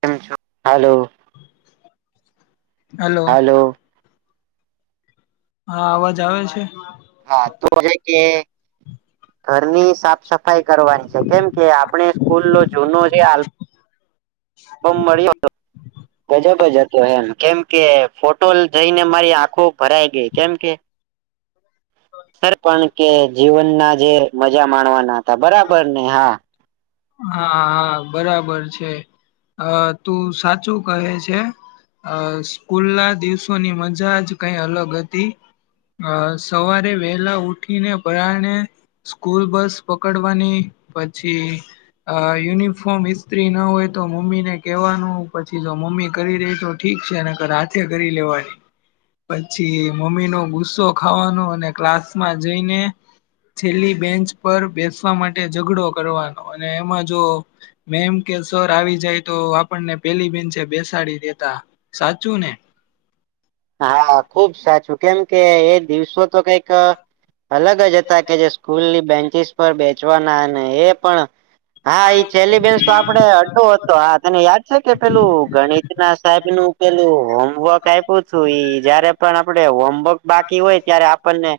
કેમ છો hello hello હા અવાજ આવે છે. હા તો કે ઘરની સાફ સફાઈ કરવાની છે કેમ કે આ આપણે સ્કૂલ નો જૂનો આલ્બમ મળ્યો ગજબજ હતો એમ કેમ કે ફોટો જઈને મારી આંખો ભરાય ગઈ કેમ કે સર પણ કે જીવન ના જે મજા માણવાના હતા બરાબર ને હા હા હા બરાબર છે હા તું સાચું કહે છે અ સ્કૂલ ના દિવસોની મજા જ કઈ અલગ હતી. અ સવારે વહેલા ઉઠીને પરાણે સ્કૂલ બસ પકડવાની પછી અ યુનિફોર્મ ઇસ્ત્રી ના હોય તો મમ્મી ને કહેવાનું પછી જો મમ્મી કરી રહી તો ઠીક છે અને કર હાથે કરી લેવાય પછી મમ્મી નો ગુસ્સો ખાવાનો અને ક્લાસમાં જઈને છેલ્લી બેન્ચ પર બેસવા માટે ઝઘડો કરવાનો અને એમાં જો મે એમ કે સર આવી જાય તો આપણને પેલી બેનચે બેસાડી દેતા સાચું ને હા ખુબ સાચું કેમ કે એ દિવસો તો કઈક. અલગ જ હતા કે જે સ્કૂલની બેન્ચિસ પર બેચવાના અને એ પણ હા ઈ છેલ્લી બેસ તો આપડે અડો. તો હા તને યાદ છે કે પેલું ગણિત ના સાહેબ નું પેલું હોમવર્ક શ છું ઈ જયારે પણ આપડ હોમવર્ક બાકી હોય ત્યારે આપણને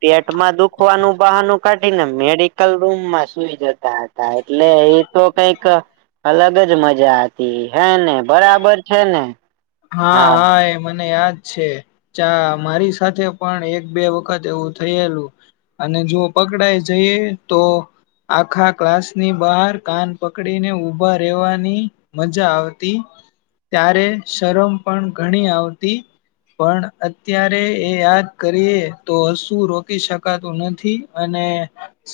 પેટમાં દુખવાનું બહાનું કાઢી ને મેડિકલ. રૂમમાં સુઈ જતા હતા એટલે એ તો કઈક. અલગ જ મજા હતી હે ને બરાબર છે ને. હા હા એ મને યાદ છે અચ્છા મારી સાથે પણ એક બે વખત એવું થયેલું. અને જો પકડાય જઈએ તો. આખા ક્લાસ ની બહાર કાન પકડી ને ઉભા રહેેવાની મજા આવતી ત્યારે શરમ પણ ઘણી આવતી પણ અત્યારે એ યાદ કરીએ, તો શું રોકી શકાતું નથી? અને,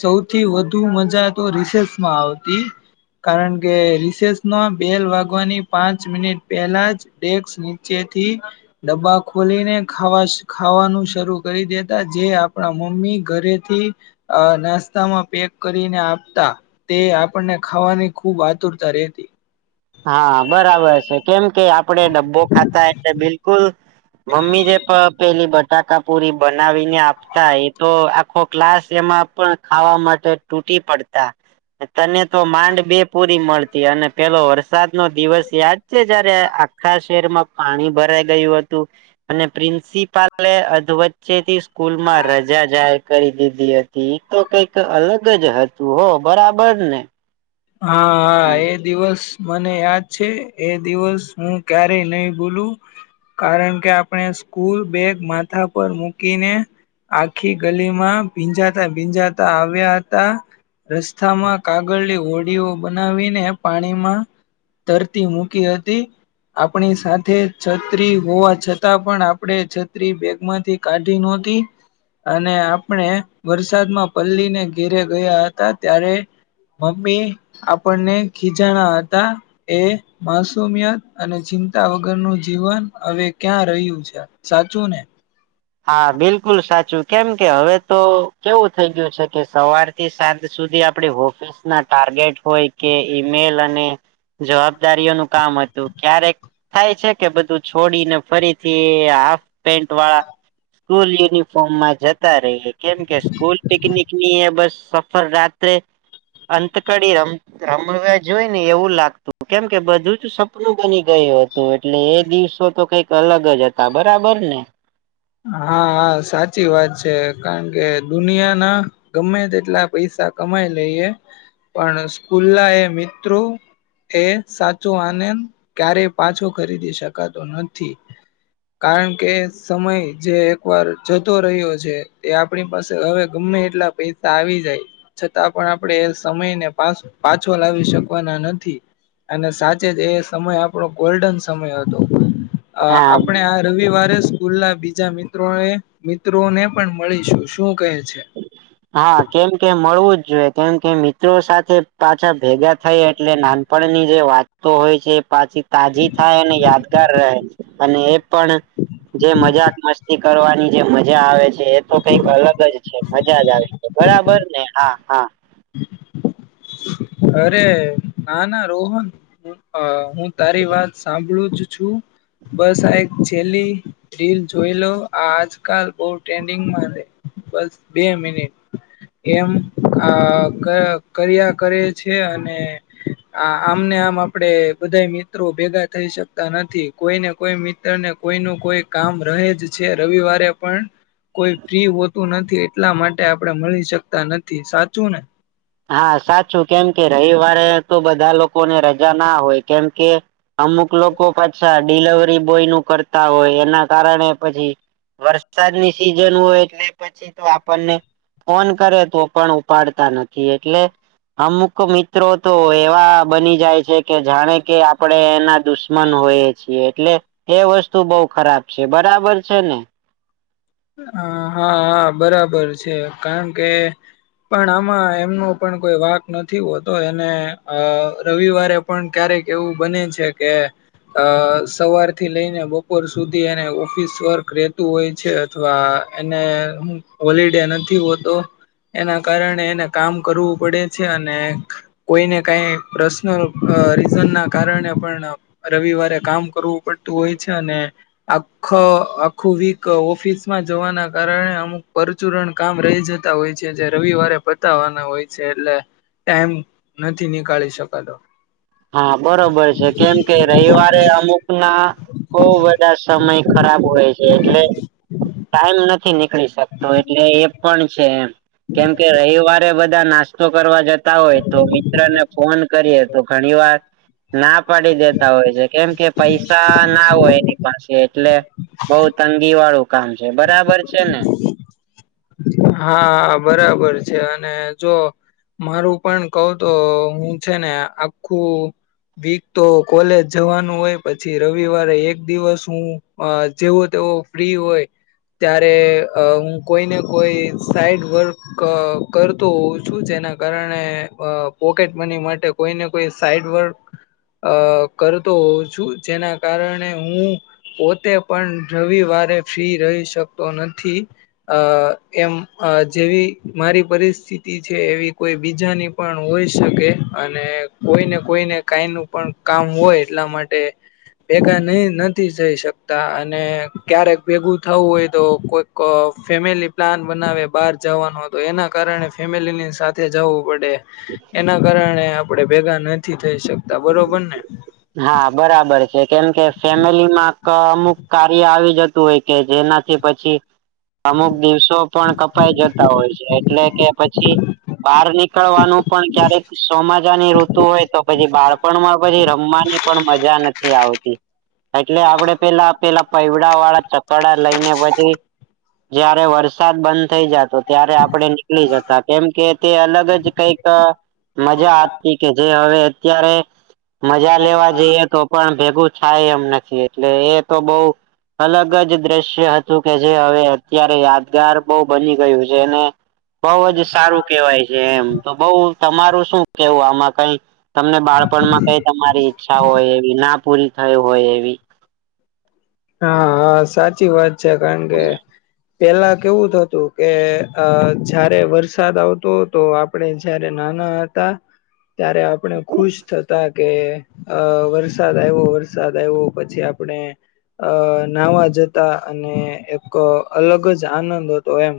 સૌથી વધુ મજા તો રિસેસમાં આવતી. કારણ કે રિસેસના બેલ વાગવાની પાંચ મિનિટ પહેલા જ ડેસ્ક નીચેથી ડબ્બા ખોલીને ખાવા ખાવાનું શરૂ કરી દેતા, જે આપણા મમ્મી ઘરેથી અ નાસ્તામાં પેક કરીને આપતા. તે આપણને ખાવાની ખૂબ આતુરતા રહેેતી. હા, બરાબર છે. કેમ કે આપડે ડબ્બો ખાતા એટલે બિલકુલ મમ્મી જે પ પેલી બટાકા પુરી બનાવીને આપતા, એ તો આખો ક્લાસ એમાં પણ ખાવા માટે ટૂટી પડતા. તને તો માંડ બે પૂરી મળતી. અને પેલો વર સાદ નો દિવસ યાદ છે, જયારે આખા શહેરમાં પાણી ભરાઈ ગયું હતું! અને પ્રિન્સિપલે અધવચ્ચેથી સ્કૂલમાં રજા જાહેર કરી દીધી હતી. ઈ તો કઈક અલગ જ હતું હોં. બરાબર ને! હા, હમ હા, એ દિવસ મને યાદ છે. એ દિવસ હું ક્યારેય નહી ભૂલું. કારણકે આપણે સ્કૂલ બેગ માથા પર મૂકીને આખી ગલીમાં ભીંજાતા ભીંજાતા આવ્યા હતા રસ્તામાં કાગળની હોડીઓ બનાવીને, પાણીમાં તરતી મૂકી હતી. આપણી સાથે છત્રી હોવા છતાં પણ, આપણે છત્રી બેગમાંથી કાઢી નહોતી. અને આપણે વરસાદમાં પલ્લીને ઘેરે ગયા હતા, ત્યારે મમ્મી આપણને ખીજાણા હતા. એ માસુમિયત અને ચિંતા વગરનું જીવન, અવે ક્યાં રહ્યું છે? સાચું ને? હા, બિલકુલ સાચું. કેમ કે હવે તો કેવું થઈ ગ્યું છે કે સવાર થી સાંજ સુધી આપડે હોફિસના ટાર્ગેટ હોય, કે ઈમેલ અને જવાબદારીઓનું કામ હતું. ક્યારેક થાય છે કે, બધું છોડીને ફરીથી હાફપેન્ટ વાળા સ્કૂલ યુનિફોર્મમાં જતા રહીએ. કેમ કે સ્કૂલ પિકનિક ની એ બસ ફર રાત્રે અંતકડી રમ [unintelligible] જોઈ ને એવું લાગતું. કેમ કે બધું જ સપનું બની ગયું હતું. તો, એટલે એ દિવસો તો કંઈક અલગ જ હતા, બરાબર ને! હા, હા. સાચી વાત છે. કારણકે દુનિયાના ગમે તેટલા પૈસા કમાઈ લઈએ, પણ સ્કૂલના એ મિત્રો એ સાચો આનંદ ક્યારેય પાછો ખરીદી શકાતો નથી. કારણ કે સમય જે એકવાર જતો રહ્યો છે, તે આપણી પાસે હવે ગમ્મે એટલા પૈસા આવી જાય છતાં પણ આપણેે એ સમયને પા પાછો લાવી શકવાના નથી. અને સાચે જ એ સમય આપણો ગોલ્ડન સમય હતો. અ, હા આપણે આ રવિવારે સ્કૂલના બી જા મિત્રો એ મિત્રોને પણ મળીશું. શું કહે છે? હા, કેમ કે મળવું જ જોઈએ. કેમ કે મિત્રો સાથે પાછા ભેગા થઈએ એટલે નાન પણની જે વાતતો હોય છે, એ પાછી તાજી થાય, અને યાદગાર રહે. અને એ પણ જે મજાક મસ્તી કરવાની જે મજા આવે છે એ તો કઈક અલગ જ છે મજા જ આવે છે બરાબર ને હા હા અરે ના ના રોહન અ હું તારી વાત સાંભળું જ છું બસ આ એક છેલ્લી રીલ જોઈ લો આ આજકાલ બહુ ટ્રેન્ડિંગમાં રે બસ બે મિનિટ એમ કર્યા કરે છે અને આ આમ ને આમ આપડે બધા મિત્રો ભેગા થઈ શકતા નથી કોઈ ને કોઈ મિત્ર કોઈ ન કોઈ કામ રહે જ છે રવિવારે પણ કોઈ ફ્રી હોતું નથી એટલા માટે આપડે મળી શકતા નથી સાચું ને હા સાચું કેમ કે રવિવારે તો બધા લોકોને રજા ના હોય કેમ કે અમુક લોકો પાછા ડીલવરી બોય નું કરતા હોય એના કારણે પછી વરસાદની સિઝન હોય એટલે પછી તો આપણને ફોન કરે તો પણ ઉપાડતા નથી એટલે અમુક મિત્રો તો એવા બની જાય છે કે જાણે કે આપડે એના દુશ્મન હોય એટલે એ વસ્તુ બહ ખરાબ છે બરાબર છે ને આ હા આ બરાબર છે કારણ કે પણ આમાં એમનો પણ કોઈ વાક નથી હોતો એને અ રવિવારે પણ ક્યારેક એવું બને છે કે અ સવાર થી લઈને બપોર સુધી એને ઉ ઓફિસ વર્ક રેતું હોય છે અથવા એને હોલીડે નથી હોતો. એના કારણે એને કામ કરવું પડે છે અને કોઈને કઈ પ્રશ્ન અ રીઝન ના કારણે પણ રવિવારે કામ કરવું પડતું હોય છે અને આ ખ આખું વીક ઓફિસમાં જવાના કારણે અમુક પરચુરણ કામ રહી જત તા હોય છે જે રવિવારે પતાવાના હોય છે એટલે ટાઈમ નથી નીકાળી શકાતો હા બરોબર છે કેમ કે રવિવારે અમુક ના બહ બ આ સમય ખરાબ હોય છે એટલે ટાઈમ નથી નીકળી શકતો એટલે એ પણ છે એમ કેમ કે રવિવારે બધા નાસ્તો કરવા જત જતા હોય તો મિત્રને ફોન કરીએ તો ઘણી વાર ના પાડી દેતા હોય છે કેમ કે પૈસા ના હોય એની પાસે એટલે બઉ તંગી વાળું કામ છે બરાબર છે ને હા બરાબર છે અને જો મારું પણ કવ તો હું છે ને આખું વીક તો કોલેજ જવાનું હોય પછી રવિવારે એક દિવસ હું અ જેવો તેવો ફ્રી હોય ત્યારે અ હું કોઈને કોઈ સાઈડ વર્ક કરતો હોઉં છું જેના કારણે અ પોકેટ મની માટે કોઈ ને કોઈ સાઈડ વર્ક અ કરતો હોઉ છું જેના કારણે હું પોતે પણ રવિવારે ફ્રી રહી શકતો નથી અ કેમ અ જેવી મારી પરિસ્થિતિ છે એવી કોઈ બીજાની પણ હોઈ શકે અને કોઈને કોઈને કઈ નું પણ કામ હોય એટલા માટે ભેગા નહી નથી થઈ શકતા અને ક્યારેક ભેગું થવું હોય તો કોઈ ક અ ફેમિલી પ્લાન બનાવે બહાર જાવાનું હતું, એના કારણે ફેમિલીની સાથે જાવું પડે. એના કારણે આપડે ભેગા નથી થઈ શકતા. બરોબર ને? હા બરાબર છે. કેમ કે ફેમિલી માં ક અમુક કાર્ય આવી જતું હોય કે જેનાથી પછી અમુક દિવસો પણ કપાઈ જતા હોય છે. એટલે કે પછી બાર નીકળવાનું પણ ક્યારેક સોમાજાની ઋતુ હોય તો પછી બાળપણ માં પછી રમવા ની પણ મજા નથ થી આવતી. એટલે આપડે પેલા-પેલા પઈવડા વાળા ચક્કડા લઈને પછી જયારે વરસાદ બંધ થઇ જાતો ત્યારે આપડે નીકળી જતા, કેમ કે તે અલગ જ કંઈક મજા આવતી. કે જે હવે અત્યારે મજા લેવા જઈએ તો પણ ભેગું થાય એમ નથી, એટલે એ તો બહું અલગ જ દ્રશ્ય હતું કે જે હવે અત્યારે યાદગાર બહુ બની ગયું છે. ને બહું જ સારું કેવાય છે એમ. તો બહું, તમારું શું કેવું આમાં કંઈ? તમને બાળપણમાં કાંઈ તમારી ઈચ્છા હોય એવી, ના પૂરી થઈ હોય એવી? હા, હા સાચી વાત છે. કારણ કે પેલા કેવું થતું કે અહ જ્યારે વરસાદ આવતો હતો, આપણે જયારે નાના હ તા ત્યારે આપણે ખુશ થતા કે અહ વરસાદ આઈવો, વરસાદ આઈવો, પછી આપણે અહ નાહવા જતા અને એક અલગ જ આનંદ હતો એમ.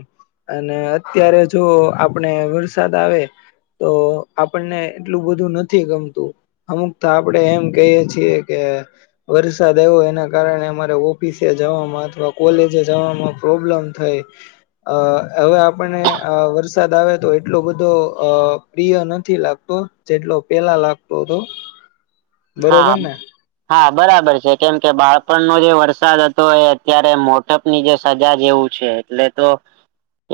અને અત્યારે જો આપને વરસાદ આવે તો આપણને એટલું બધું નથી ગમતું. અમુકતો આપડે એમ કહીએ છીએ કે વરસાદ આયવો એના કારણે અમારે ઓફિસે જવામાં અથવા કોલેજે જવામાં પ્રોબ્લેમ થઈ. અહ હવે આપણને અહ વરસાદ આવે તો એટલો બધો અહ પ્રિય નથી લાગતો. જેટલો પેલા લાગતો તો. હા. હા બરાબર છે. કેમકે બાળપણનો જે વરસાદ હતો એ અત્યારે મોત ની જે સજા જેવું છે. એટલે તો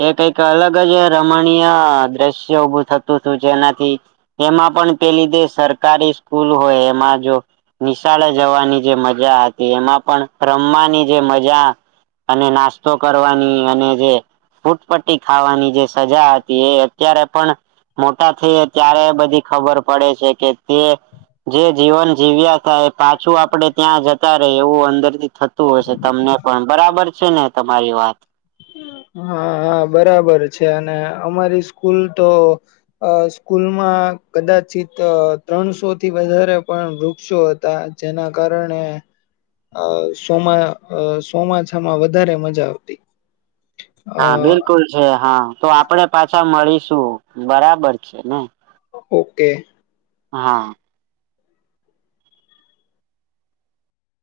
એ કંઈક અલગ જ રમણીય દ્રશ્યો ઉભું થતું તું જેનાથી એમાં પણ પેલી જે સરકારી સ્કૂલ હોય એમાં જો નિશાળે જવાની જે મજા હતી, એમાં પણ રમવાની જે મજા અને નાસ્તો કરવાની, અને જે ફૂટપટ્ટી ખાવાની જે સજા હતી એ અત્યારે પણ મોટા થયે ત્યારે બધી ખબર પડે છે કે તે જે જીવન જીવ્યા તા એ પાછું આપડે ત્યાં જતા રહીએ એવું અંદરથી થત તું હશે તમને પણ. બરાબર છે ને તમારી વાત? હા, હા બરાબર છે. અને અમારી સ્કૂલ તો અહ સ્કૂલમાં કદાચિત ત્રણસોથી વધારે પણ વૃક્ષો હતા. જેના કારણે અહ સોમાં સોમાછામાં વધારે મજા આવતી. અ હા બિલકુલ છે હા. તો આપડે પાછા મળીશું. બરાબર છે ને? ઓકે. હા.